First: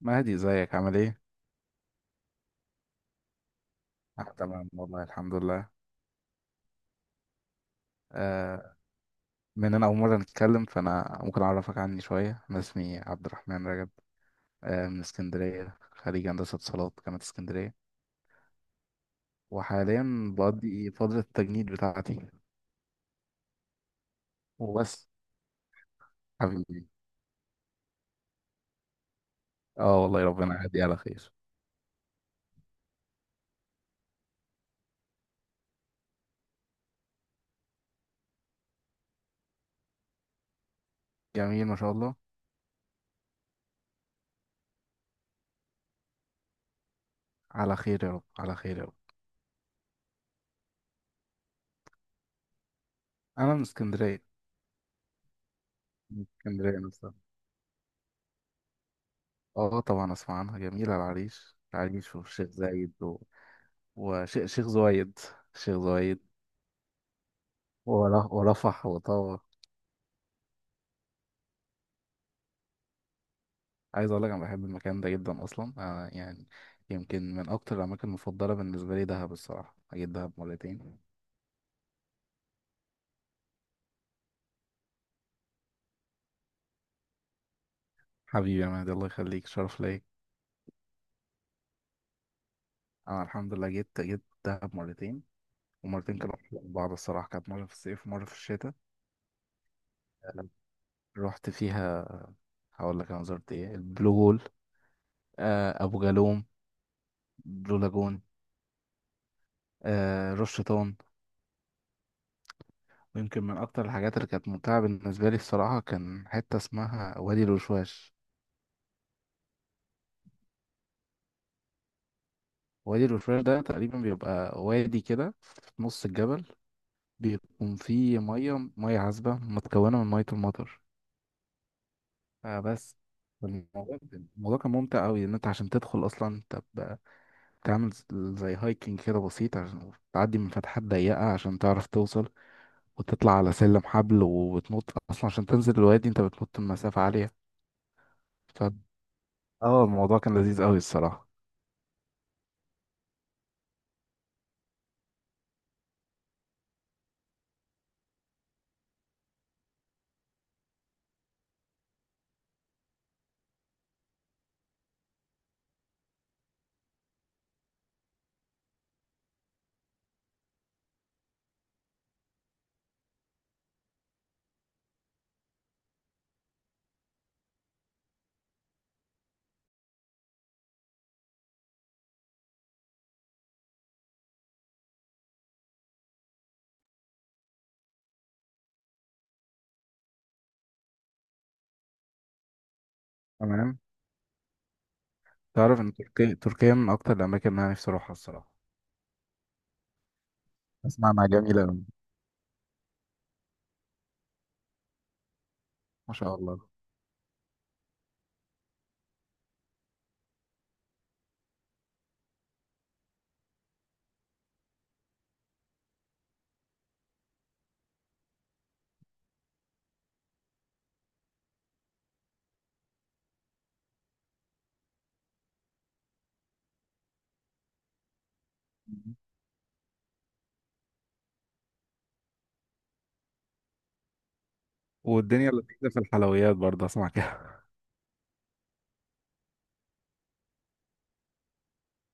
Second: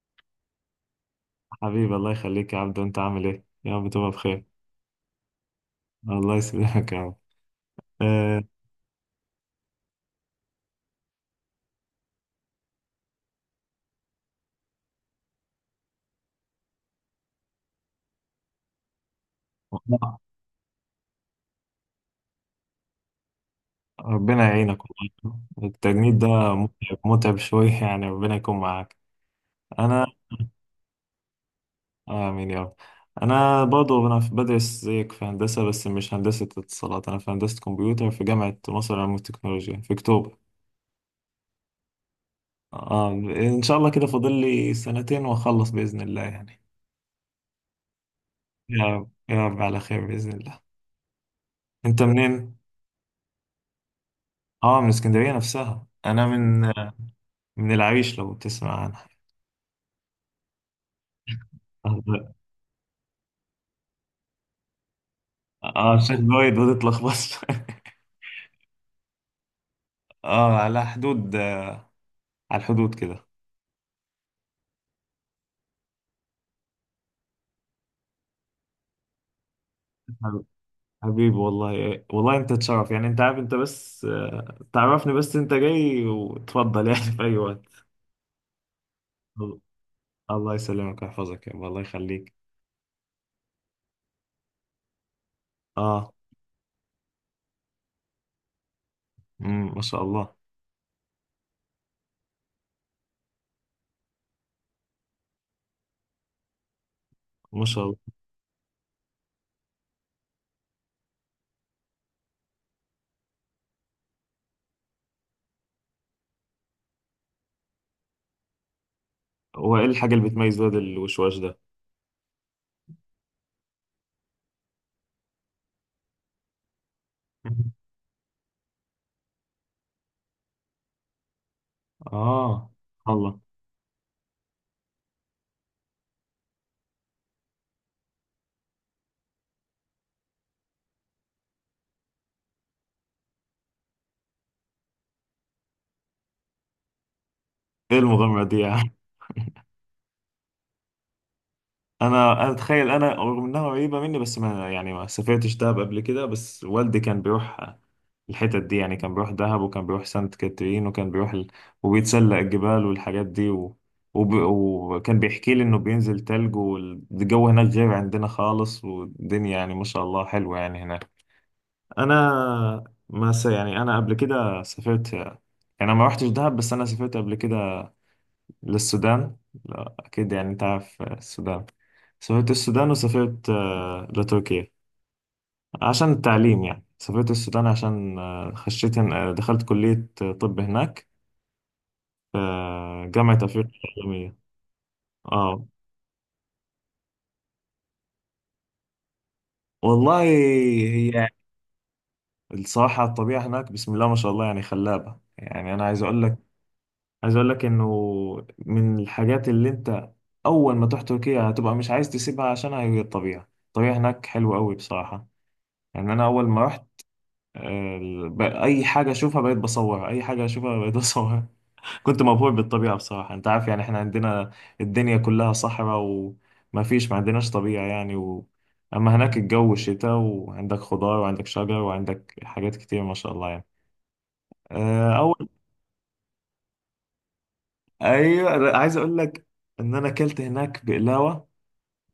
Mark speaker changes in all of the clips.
Speaker 1: مهدي، ازيك عامل ايه؟
Speaker 2: حبيبي الله يخليك يا عبدو، انت عامل ايه؟ يا رب تبقى
Speaker 1: آه،
Speaker 2: بخير.
Speaker 1: تمام والله الحمد لله.
Speaker 2: الله يسلمك يا رب. آه،
Speaker 1: آه، من انا اول مرة نتكلم فانا ممكن اعرفك عني شوية. انا اسمي عبد الرحمن رجب، آه، من اسكندرية، خريج هندسة اتصالات جامعة اسكندرية،
Speaker 2: والله
Speaker 1: وحاليا بقضي فترة التجنيد بتاعتي
Speaker 2: ربنا يعينك،
Speaker 1: وبس.
Speaker 2: والله التجنيد ده
Speaker 1: حبيبي،
Speaker 2: متعب متعب شوية يعني ربنا يكون معاك.
Speaker 1: اه
Speaker 2: انا
Speaker 1: والله ربنا يعدي على خير.
Speaker 2: امين يا رب. انا برضه انا في- بدرس زيك في هندسة، بس مش هندسة اتصالات، انا في هندسة كمبيوتر في جامعة مصر للعلوم والتكنولوجيا في اكتوبر.
Speaker 1: جميل ما شاء الله.
Speaker 2: آه ان شاء الله كده فاضل لي سنتين واخلص باذن الله يعني.
Speaker 1: على خير يا رب، على خير يا
Speaker 2: يا
Speaker 1: رب.
Speaker 2: رب يا رب على خير باذن الله. انت منين؟
Speaker 1: انا من اسكندرية،
Speaker 2: اه من اسكندرية نفسها.
Speaker 1: من
Speaker 2: انا من
Speaker 1: اسكندرية نفسها.
Speaker 2: من العريش، لو تسمع عنها.
Speaker 1: اه طبعا اسمع عنها، جميلة العريش، العريش والشيخ زايد وشيخ زويد، الشيخ
Speaker 2: اه
Speaker 1: زويد،
Speaker 2: عشان وايد ما تتلخبطش
Speaker 1: ورفح وطابة.
Speaker 2: اه على حدود، على الحدود كده.
Speaker 1: عايز اقول لك انا بحب المكان ده جدا، اصلا أنا يعني يمكن من اكتر الاماكن المفضله بالنسبه لي دهب الصراحه. جيت دهب مرتين.
Speaker 2: حبيبي والله والله انت تشرف يعني، انت عارف، انت بس تعرفني بس، انت جاي وتفضل يعني في اي وقت.
Speaker 1: حبيبي يا مهدي، الله يخليك، شرف ليا.
Speaker 2: الله يسلمك ويحفظك يا رب، الله يخليك.
Speaker 1: انا الحمد لله جيت دهب مرتين،
Speaker 2: اه.
Speaker 1: ومرتين كانوا أحلى من بعض الصراحه. كانت مره في الصيف ومره في الشتاء.
Speaker 2: مم، ما شاء الله.
Speaker 1: أنا رحت فيها، هقول لك انا زرت ايه، البلو هول، آه ابو جالوم،
Speaker 2: ما
Speaker 1: بلو
Speaker 2: شاء الله.
Speaker 1: لاجون، آه رش شيطان. ويمكن من اكتر الحاجات اللي كانت ممتعه بالنسبه لي الصراحه كان حته اسمها وادي الوشواش.
Speaker 2: هو ايه الحاجة اللي بتميز واد الوشواش ده؟
Speaker 1: وادي الوشواش ده تقريبا بيبقى وادي كده في نص الجبل، بيكون فيه مية، مية عذبة متكونة من مية المطر. آه،
Speaker 2: اه.
Speaker 1: بس
Speaker 2: الله.
Speaker 1: الموضوع الموضوع كان ممتع أوي. إن أنت عشان تدخل أصلا أنت بتعمل ز- زي هايكنج كده بسيط، عشان تعدي من فتحات ضيقة عشان تعرف توصل، وتطلع على سلم حبل وتنط. أصلا عشان تنزل الوادي أنت بتنط من مسافة عالية.
Speaker 2: ايه المغامرة دي
Speaker 1: ف...
Speaker 2: يا عم؟
Speaker 1: اه الموضوع كان لذيذ أوي الصراحة.
Speaker 2: انا اتخيل، انا رغم انها قريبه مني، بس ما سافرتش دهب قبل كده، بس والدي كان بيروح الحتت دي، يعني كان بيروح دهب، وكان بيروح سانت كاترين، وكان بيروح وبيتسلق الجبال والحاجات دي وكان بيحكي لي انه بينزل تلج، والجو هناك غير عندنا خالص، والدنيا يعني ما شاء الله حلوه يعني هناك. انا انا قبل كده سافرت يعني، انا ما رحتش دهب، بس انا سافرت قبل كده للسودان. لا أكيد يعني أنت عارف، السودان. سافرت السودان وسافرت لتركيا عشان التعليم يعني. سافرت السودان عشان آه، خشيت هن... آه، دخلت كلية طب هناك في جامعة أفريقيا
Speaker 1: تمام.
Speaker 2: العالمية. اه.
Speaker 1: تعرف إن تركيا من أكتر الأماكن اللي أنا نفسي أروحها الصراحة؟
Speaker 2: والله
Speaker 1: أسمع إنها
Speaker 2: هي
Speaker 1: جميلة أوي،
Speaker 2: الصراحة الطبيعة هناك بسم الله ما شاء الله يعني خلابة، يعني أنا عايز
Speaker 1: ما
Speaker 2: أقول
Speaker 1: شاء
Speaker 2: لك،
Speaker 1: الله.
Speaker 2: عايز أقول لك إنه من الحاجات اللي أنت أول ما تروح تركيا هتبقى مش عايز تسيبها، عشان هي الطبيعة، الطبيعة هناك حلوة أوي بصراحة. يعني أنا أول ما رحت، آه، اي حاجه اشوفها بقيت بصورها، اي حاجه اشوفها بقيت بصورها كنت مبهور بالطبيعه بصراحه، انت عارف يعني احنا عندنا الدنيا كلها صحراء، وما فيش ما عندناش طبيعه يعني اما هناك الجو شتاء، وعندك خضار، وعندك شجر، وعندك حاجات كتير ما شاء الله يعني. آه، اول
Speaker 1: والدنيا لذيذة في الحلويات برضه، اسمع كده.
Speaker 2: ايوه أنا عايز اقول لك ان انا اكلت هناك بقلاوه.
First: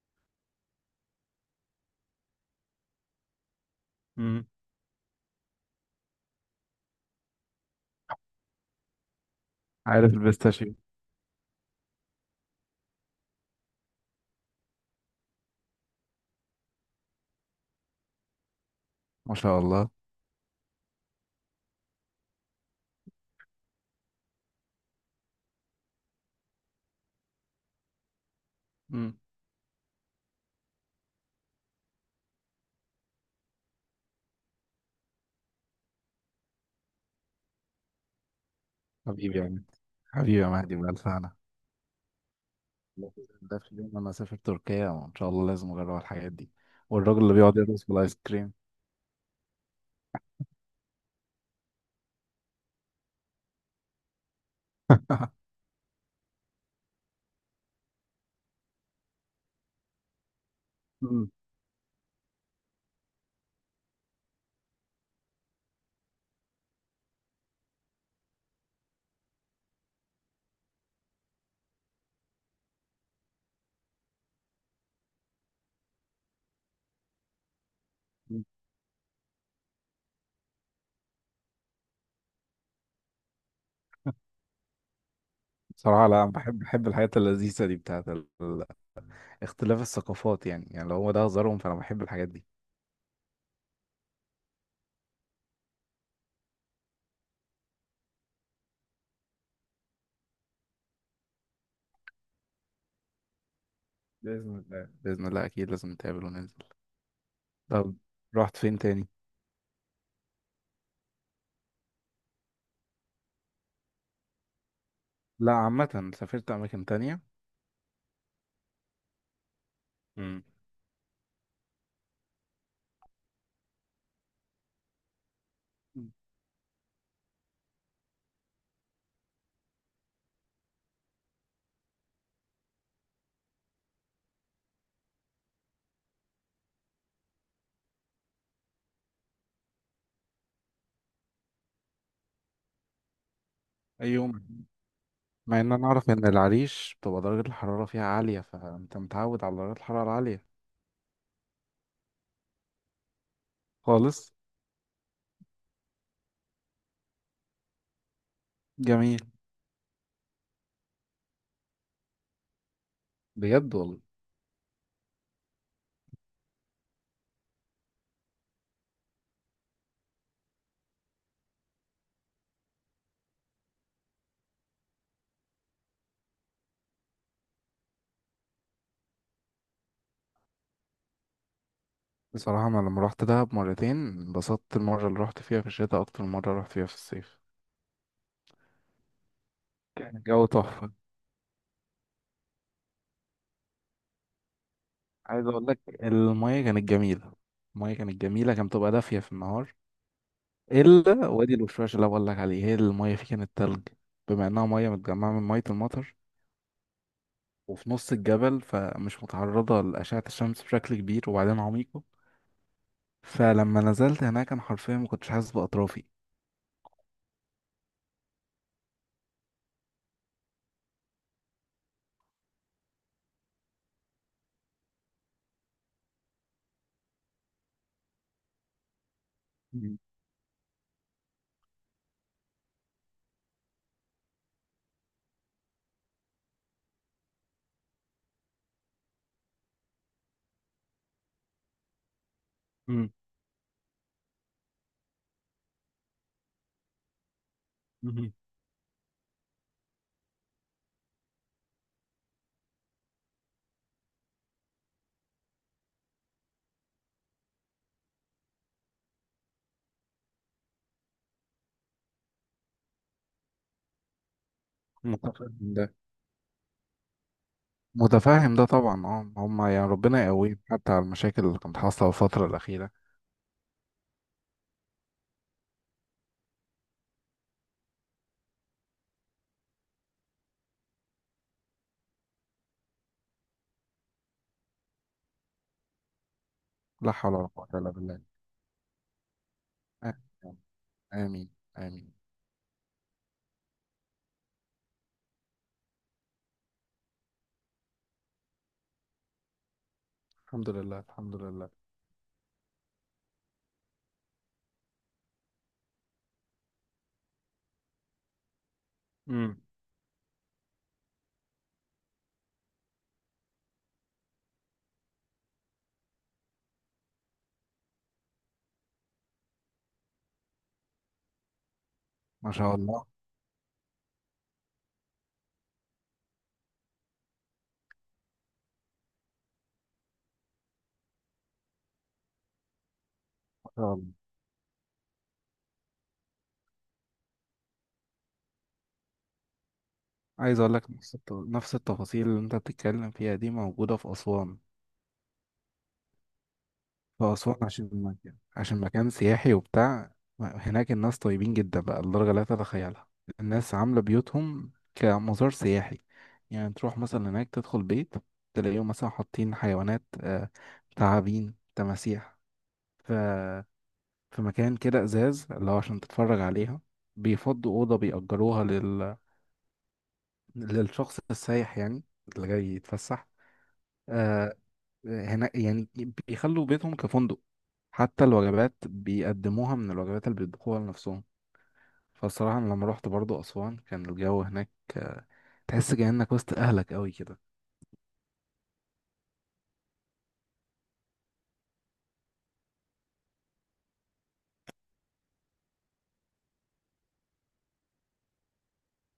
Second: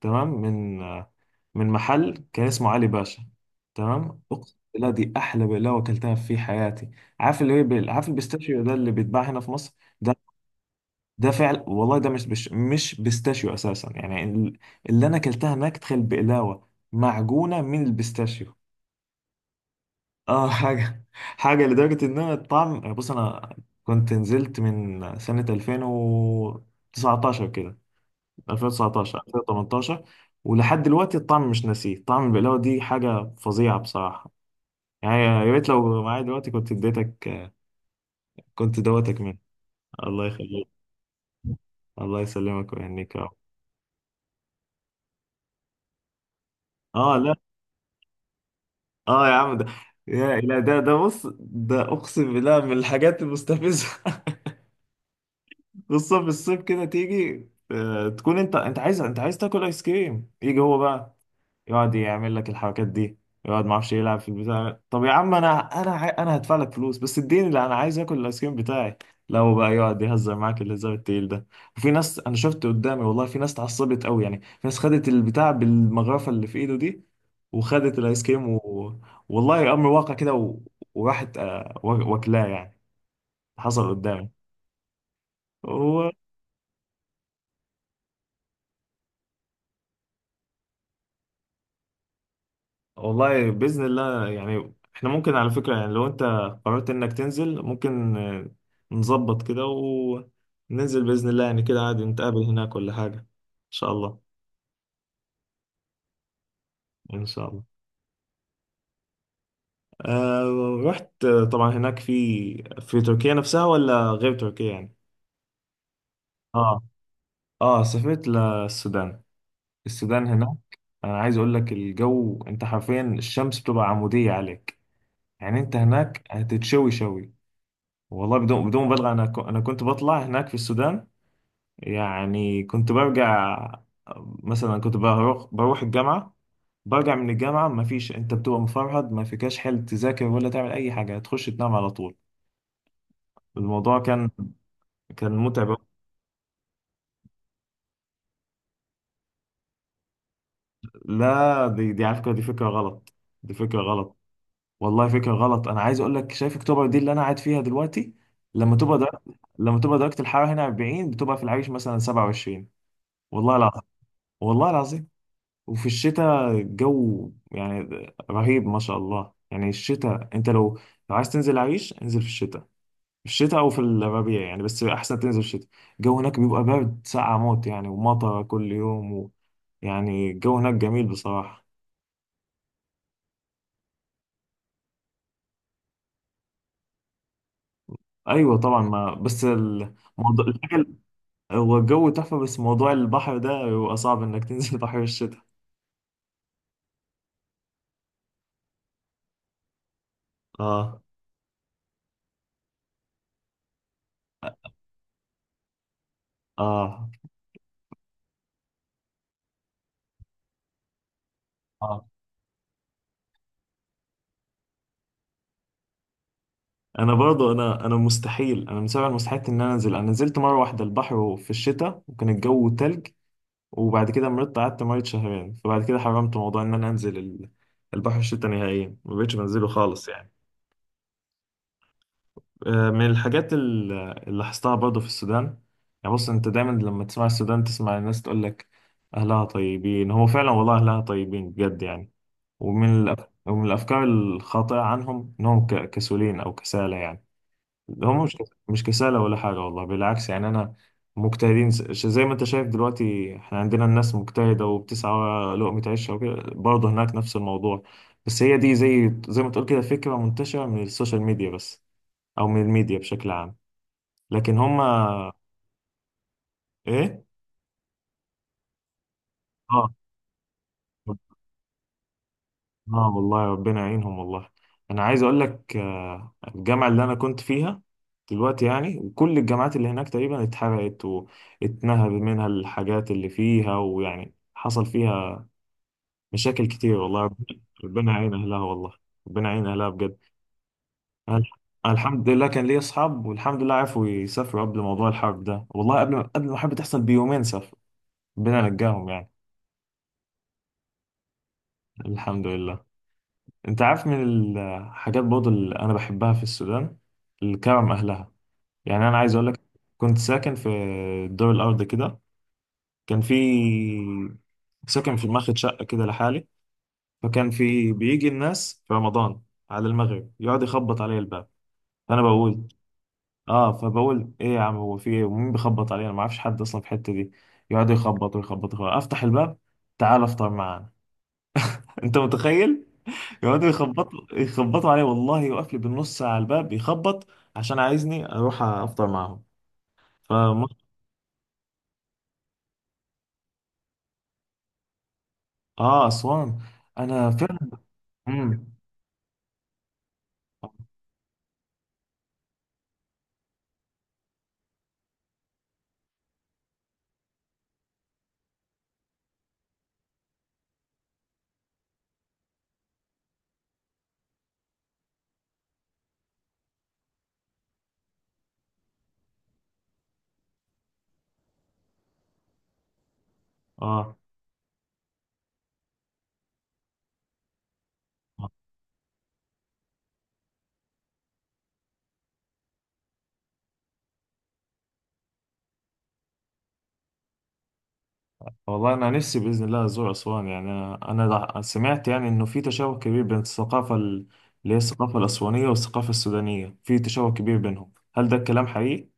Speaker 2: تمام، من من محل كان اسمه علي باشا. تمام،
Speaker 1: امم.
Speaker 2: اقسم بالله دي احلى بقلاوه اكلتها في حياتي. عارف اللي هي عارف البيستاشيو ده اللي بيتباع هنا في مصر؟
Speaker 1: عارف
Speaker 2: ده
Speaker 1: البيستاشيو.
Speaker 2: ده فعل والله، ده مش بيستاشيو اساسا يعني اللي انا اكلتها هناك، تخيل بقلاوه معجونه من البيستاشيو
Speaker 1: ما شاء الله.
Speaker 2: اه حاجه حاجه لدرجه ان انا الطعم، بص انا كنت نزلت من سنه 2019 كده، 2019
Speaker 1: امم.
Speaker 2: 2018، ولحد دلوقتي الطعم مش ناسيه، طعم البقلاوة دي حاجة فظيعة بصراحة. يعني يا ريت لو معايا دلوقتي كنت اديتك، كنت دوتك منها.
Speaker 1: حبيبي يا مهدي،
Speaker 2: الله
Speaker 1: حبيبي يا
Speaker 2: يخليك.
Speaker 1: مهدي، بألف هنا.
Speaker 2: الله يسلمك ويهنيك يا رب.
Speaker 1: ده في يوم انا اسافر تركيا وان شاء الله لازم اجرب الحاجات دي.
Speaker 2: اه
Speaker 1: والراجل اللي
Speaker 2: لا.
Speaker 1: بيقعد يدرس في الايس كريم.
Speaker 2: اه يا عم ده، يا لا ده بص، ده اقسم بالله من الحاجات المستفزه خصوصا في الصيف كده، تيجي تكون انت عايز تاكل ايس كريم، يجي هو بقى
Speaker 1: امم.
Speaker 2: يقعد يعمل لك الحركات دي، يقعد معرفش يلعب في البتاع. طب يا عم انا هدفع لك فلوس، بس اديني اللي انا عايز، اكل الايس كريم بتاعي. لو بقى يقعد يهزر معاك الهزار التقيل ده. وفي ناس انا شفت قدامي والله، في ناس اتعصبت قوي يعني، في ناس خدت البتاع بالمغرفه اللي في ايده دي، وخدت الايس كريم والله امر واقع كده وراحت واكلاه يعني. حصل قدامي.
Speaker 1: صراحة لا، أنا بحب الحاجات اللذيذة دي بتاعت اختلاف الثقافات. يعني يعني لو هو ده هزارهم فأنا بحب الحاجات دي.
Speaker 2: والله بإذن الله يعني احنا ممكن على فكرة، يعني لو انت قررت انك تنزل، ممكن نظبط كده وننزل بإذن الله يعني، كده عادي، نتقابل هناك ولا حاجة ان شاء الله.
Speaker 1: بإذن الله، بإذن الله، أكيد لازم نتقابل وننزل.
Speaker 2: ان شاء الله.
Speaker 1: طب رحت فين تاني؟
Speaker 2: آه رحت طبعا هناك في في تركيا نفسها ولا غير تركيا يعني؟
Speaker 1: لا، عامة سافرت
Speaker 2: اه.
Speaker 1: أماكن تانية.
Speaker 2: اه سافرت للسودان. السودان
Speaker 1: مم.
Speaker 2: هناك، انا عايز اقول لك الجو، انت حرفيا الشمس بتبقى عمودية عليك، يعني انت
Speaker 1: مم.
Speaker 2: هناك هتتشوي شوي. والله بدون بدون مبالغة، أنا كنت بطلع هناك في السودان يعني، كنت برجع، مثلا كنت بروح، بروح الجامعة، برجع من الجامعة، ما فيش، أنت بتبقى مفرهد، ما فيكاش حل تذاكر ولا تعمل أي حاجة، تخش تنام على طول. الموضوع كان
Speaker 1: ايوه.
Speaker 2: كان
Speaker 1: مع ان
Speaker 2: متعب.
Speaker 1: انا اعرف ان العريش بتبقى درجة الحرارة فيها عالية، فانت متعود على درجات الحرارة العالية.
Speaker 2: لا دي دي على فكرة دي فكرة غلط، دي فكرة غلط،
Speaker 1: خالص.
Speaker 2: والله فكرة غلط. أنا عايز أقول لك، شايف أكتوبر دي اللي أنا قاعد فيها دلوقتي؟ لما تبقى در...
Speaker 1: جميل.
Speaker 2: لما تبقى درجة الحرارة هنا 40، بتبقى في العريش مثلا 27، والله
Speaker 1: بجد
Speaker 2: العظيم،
Speaker 1: والله.
Speaker 2: والله العظيم. وفي الشتاء الجو يعني رهيب ما شاء الله يعني. الشتاء انت لو، لو عايز تنزل عيش، انزل في الشتاء، في الشتاء او في الربيع يعني، بس احسن تنزل في الشتاء. الجو هناك بيبقى برد ساقع موت يعني، ومطر كل يوم يعني الجو هناك جميل بصراحة.
Speaker 1: بصراحة انا لما رحت دهب مرتين انبسطت المرة اللي رحت فيها في الشتاء اكتر من مرة رحت فيها في الصيف.
Speaker 2: ايوه طبعا، ما بس
Speaker 1: كان
Speaker 2: الموضوع
Speaker 1: الجو
Speaker 2: الحاجة،
Speaker 1: تحفة.
Speaker 2: هو الجو تحفة، بس موضوع البحر ده بيبقى صعب انك تنزل البحر في الشتاء.
Speaker 1: عايز اقول لك المية كانت جميلة. المية كانت جميلة، كانت بتبقى دافية في النهار.
Speaker 2: اه.
Speaker 1: الا وادي الوشواش اللي أنا بقول لك عليه، هي المية فيه كانت تلج، بما انها مية متجمعة من مية المطر،
Speaker 2: اه.
Speaker 1: وفي نص الجبل فمش متعرضة لأشعة الشمس بشكل كبير، وبعدين عميقة.
Speaker 2: اه
Speaker 1: فلما نزلت هناك أنا حرفيا ما كنتش حاسس بأطرافي.
Speaker 2: انا برضو انا مستحيل، انا من سبع المستحيلات ان انا انزل. انا نزلت مره واحده البحر في الشتاء، وكان الجو تلج، وبعد كده مرضت، قعدت مريض شهرين، فبعد كده حرمت موضوع ان انا انزل البحر الشتاء نهائيا، ما بقتش بنزله
Speaker 1: مم.
Speaker 2: خالص يعني. من الحاجات اللي لاحظتها برضو في السودان، يعني بص انت دايما لما تسمع السودان، تسمع الناس تقول لك اهلها طيبين. هو فعلا والله اهلها طيبين بجد يعني.
Speaker 1: مم.
Speaker 2: ومن الافكار الخاطئه عنهم انهم كسولين او كسالى يعني. هم
Speaker 1: مم.
Speaker 2: مش، مش كسالة ولا حاجة، والله بالعكس يعني. أنا مجتهدين زي ما أنت شايف دلوقتي، إحنا عندنا الناس مجتهدة وبتسعى لقمة عيشها، وكده برضه هناك نفس الموضوع. بس هي دي زي زي ما تقول كده فكرة منتشرة من السوشيال ميديا بس، أو من الميديا بشكل عام، لكن هم.
Speaker 1: متفهم ده.
Speaker 2: إيه؟
Speaker 1: متفاهم ده طبعا. اه هما يعني
Speaker 2: آه.
Speaker 1: ربنا يقويهم حتى على المشاكل اللي كانت حاصلة في الفترة الأخيرة.
Speaker 2: اه والله ربنا يعينهم والله. انا عايز اقول لك الجامعه اللي انا كنت فيها دلوقتي يعني، وكل الجامعات اللي هناك تقريبا اتحرقت، واتنهب منها الحاجات اللي فيها، ويعني حصل فيها مشاكل كتير،
Speaker 1: لا
Speaker 2: والله
Speaker 1: حول
Speaker 2: ربنا،
Speaker 1: ولا قوة إلا
Speaker 2: ربنا
Speaker 1: بالله.
Speaker 2: يعين اهلها والله، ربنا يعين اهلها بجد.
Speaker 1: آمين،
Speaker 2: أنا
Speaker 1: آمين،
Speaker 2: الح- أنا
Speaker 1: آمين.
Speaker 2: الحمد لله كان لي اصحاب، والحمد لله عرفوا يسافروا قبل موضوع الحرب ده، والله قبل ما الحرب تحصل بيومين سافروا، ربنا نجاهم يعني.
Speaker 1: الحمد لله، الحمد لله.
Speaker 2: الحمد لله. انت عارف من الحاجات برضه اللي انا بحبها في السودان؟ الكرم، اهلها، يعني انا عايز اقول
Speaker 1: مم.
Speaker 2: لك، كنت ساكن في الدور الارضي كده، كان في ساكن في، ماخد شقه كده لحالي، فكان في بيجي الناس في رمضان على المغرب يقعد يخبط علي الباب. فانا
Speaker 1: ما
Speaker 2: بقول،
Speaker 1: شاء الله،
Speaker 2: اه، فبقول ايه يا عم، هو في ايه؟ ومين بيخبط علي؟ انا ما اعرفش حد اصلا في الحته دي. يقعد يخبط ويخبط ويخبط. افتح الباب، تعال افطر معانا. انت متخيل؟ يقعدوا
Speaker 1: ما شاء الله.
Speaker 2: يخبطوا يخبطوا عليه والله، يوقف لي بالنص ساعه على الباب يخبط عشان عايزني اروح افطر معاهم.
Speaker 1: عايز
Speaker 2: فم...
Speaker 1: أقول لك نفس التفاصيل اللي أنت بتتكلم فيها دي موجودة في أسوان.
Speaker 2: اه اسوان. انا
Speaker 1: فأسوان
Speaker 2: فعلا.
Speaker 1: عشان
Speaker 2: مم.
Speaker 1: مكان سياحي وبتاع، هناك الناس طيبين جدا بقى لدرجة لا تتخيلها. الناس عاملة بيوتهم كمزار سياحي. يعني تروح مثلا هناك تدخل بيت، تلاقيهم مثلا حاطين حيوانات، آه، تعابين، تماسيح، ف... في مكان كده ازاز اللي هو عشان تتفرج عليها. بيفضوا أوضة بيأجروها للشخص السايح يعني، اللي جاي يتفسح.
Speaker 2: اه.
Speaker 1: آه، هنا يعني بيخلوا بيتهم كفندق، حتى
Speaker 2: آه.
Speaker 1: الوجبات بيقدموها من الوجبات اللي بيطبخوها لنفسهم. فالصراحة أنا لما روحت برضو أسوان كان الجو هناك، آه، تحس كأنك وسط أهلك أوي كده.
Speaker 2: والله انا نفسي باذن الله ازور اسوان يعني، سمعت يعني انه في تشابه كبير بين الثقافه اللي هي الثقافه الاسوانيه والثقافه السودانيه، في تشابه كبير بينهم، هل ده الكلام حقيقي؟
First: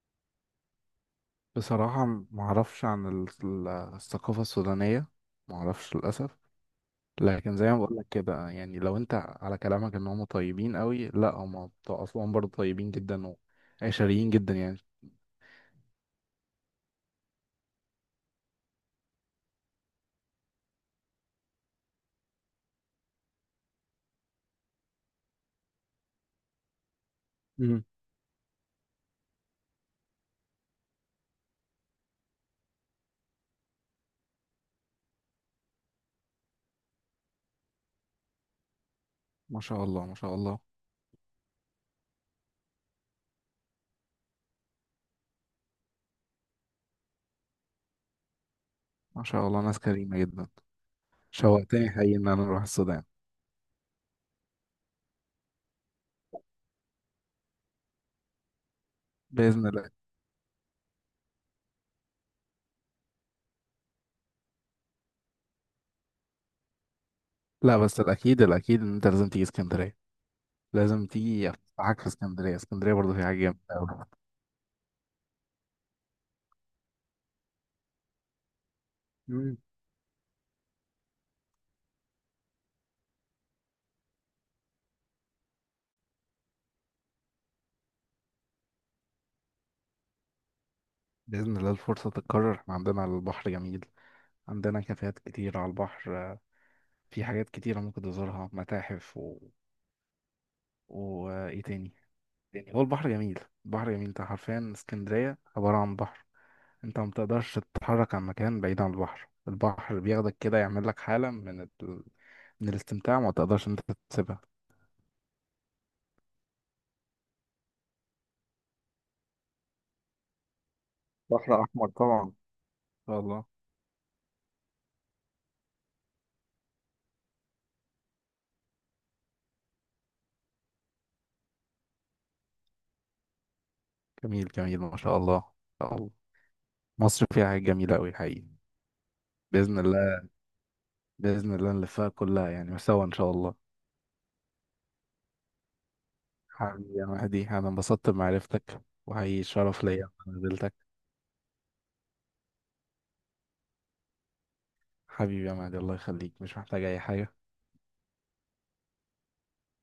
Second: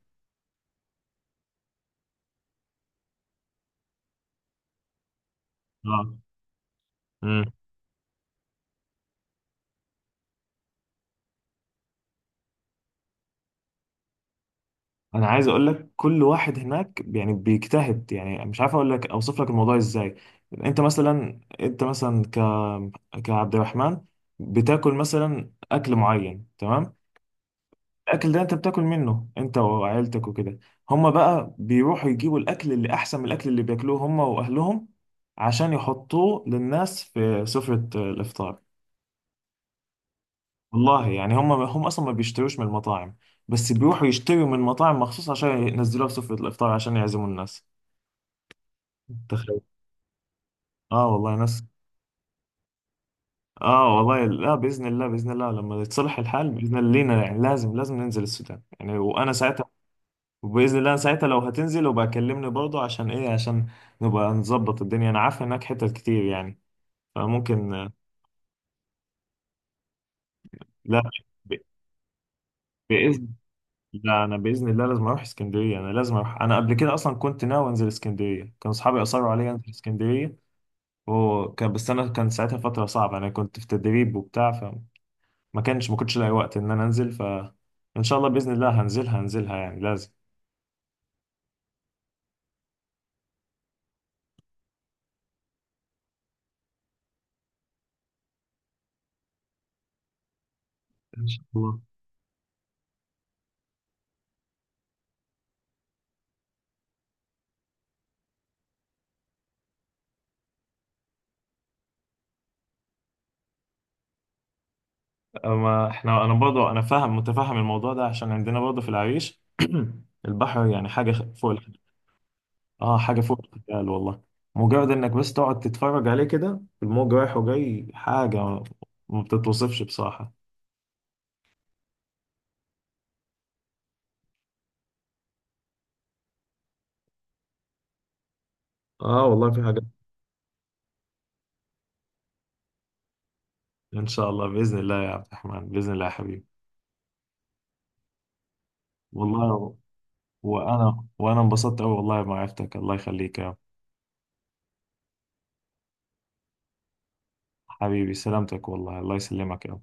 Speaker 1: بصراحة معرفش عن الثقافة السودانية، معرفش
Speaker 2: اه.
Speaker 1: للأسف. لكن زي ما بقولك كده، يعني لو أنت على كلامك إن هم طيبين أوي، لأ هم بتوع أسوان برضو طيبين جدا وعشريين جدا يعني.
Speaker 2: انا عايز اقول لك كل واحد هناك يعني بيجتهد يعني، مش عارف اقول لك اوصف لك الموضوع ازاي. انت مثلا كعبد الرحمن بتاكل مثلا اكل معين، تمام؟
Speaker 1: مم.
Speaker 2: الاكل ده انت بتاكل منه انت وعائلتك وكده، هما بقى بيروحوا يجيبوا الاكل اللي احسن من الاكل اللي بياكلوه هما واهلهم، عشان يحطوه للناس في سفرة الافطار.
Speaker 1: ما شاء الله، ما شاء الله.
Speaker 2: والله يعني هم، هم اصلا ما بيشتروش من المطاعم، بس بيروحوا يشتروا من مطاعم مخصوص عشان ينزلوها في سفرة الافطار، عشان يعزموا الناس.
Speaker 1: ما شاء
Speaker 2: تخيل.
Speaker 1: الله ناس كريمة جدا.
Speaker 2: اه والله ناس.
Speaker 1: شوقتني حقيقي ان انا اروح السودان.
Speaker 2: اه والله، لا باذن الله، باذن الله لما يتصلح الحال باذن الله لينا يعني، لازم لازم ننزل السودان يعني، وانا ساعتها،
Speaker 1: باذن الله.
Speaker 2: وباذن الله ساعتها لو هتنزل، وبقى كلمني برضه عشان ايه، عشان نبقى نظبط الدنيا، انا عارف هناك حتت كتير يعني، فممكن
Speaker 1: لا بس الاكيد، الاكيد ان انت لازم تيجي اسكندريه.
Speaker 2: لا
Speaker 1: لازم تيجي
Speaker 2: ب-
Speaker 1: افسحك في اسكندريه، اسكندريه برضه فيها
Speaker 2: باذن
Speaker 1: حاجه جامده قوي.
Speaker 2: لا انا باذن الله لازم اروح اسكندريه، انا لازم اروح. انا قبل كده اصلا كنت ناوي انزل اسكندريه، كان اصحابي اصروا عليا
Speaker 1: مم.
Speaker 2: انزل اسكندريه، وكان بس انا كان ساعتها فتره صعبه، انا كنت في تدريب وبتاع، ما كنتش لاقي وقت ان انا انزل. ف ان شاء الله باذن الله هنزلها، هنزلها يعني لازم
Speaker 1: باذن الله الفرصه تتكرر. احنا عندنا على البحر جميل، عندنا كافيهات كتير على البحر، في حاجات كتيره ممكن تزورها، متاحف
Speaker 2: ان شاء
Speaker 1: وايه
Speaker 2: الله.
Speaker 1: تاني، تاني هو البحر جميل. البحر جميل، انت حرفيا اسكندريه عباره عن بحر. انت ما بتقدرش تتحرك عن مكان بعيد عن البحر، البحر بياخدك كده، يعمل لك حاله من من الاستمتاع ما تقدرش انت تسيبها.
Speaker 2: اما احنا، انا برضه انا فاهم متفهم الموضوع ده، عشان عندنا برضه في العريش البحر يعني حاجه فوق
Speaker 1: بحر
Speaker 2: الخيال.
Speaker 1: أحمر طبعا إن
Speaker 2: اه حاجه
Speaker 1: شاء
Speaker 2: فوق
Speaker 1: الله.
Speaker 2: الخيال والله، مجرد انك بس تقعد تتفرج عليه كده الموج رايح وجاي، حاجه ما بتتوصفش بصراحه.
Speaker 1: جميل، جميل، ما شاء الله. الله. مصر فيها حاجات جميلة أوي حقيقي.
Speaker 2: اه والله في
Speaker 1: بإذن
Speaker 2: حاجه.
Speaker 1: الله، بإذن الله نلفها كلها يعني سوا إن شاء الله.
Speaker 2: ان شاء الله باذن الله يا عبد الرحمن، باذن الله يا حبيبي.
Speaker 1: حبيبي يا مهدي، أنا انبسطت بمعرفتك، وحقيقي
Speaker 2: والله،
Speaker 1: شرف ليا إن أنا قابلتك.
Speaker 2: وانا انبسطت قوي والله بمعرفتك، الله يخليك يا
Speaker 1: حبيبي يا مهدي، الله يخليك، مش محتاج أي حاجة.
Speaker 2: حبيبي. سلامتك والله، الله يسلمك يا رب،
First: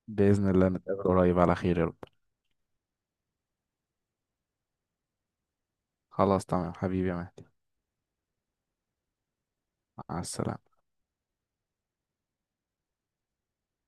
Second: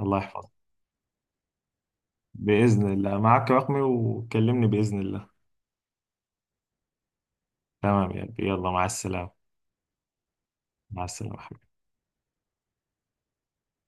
Speaker 2: الله يحفظك.
Speaker 1: بإذن الله نتقابل قريب على خير يا رب.
Speaker 2: بإذن الله معك رقمي، وكلمني بإذن الله.
Speaker 1: خلاص تمام حبيبي يا مهدي،
Speaker 2: تمام يا ربي، يلا مع السلامة.
Speaker 1: مع السلامة.
Speaker 2: مع السلامة حبيبي.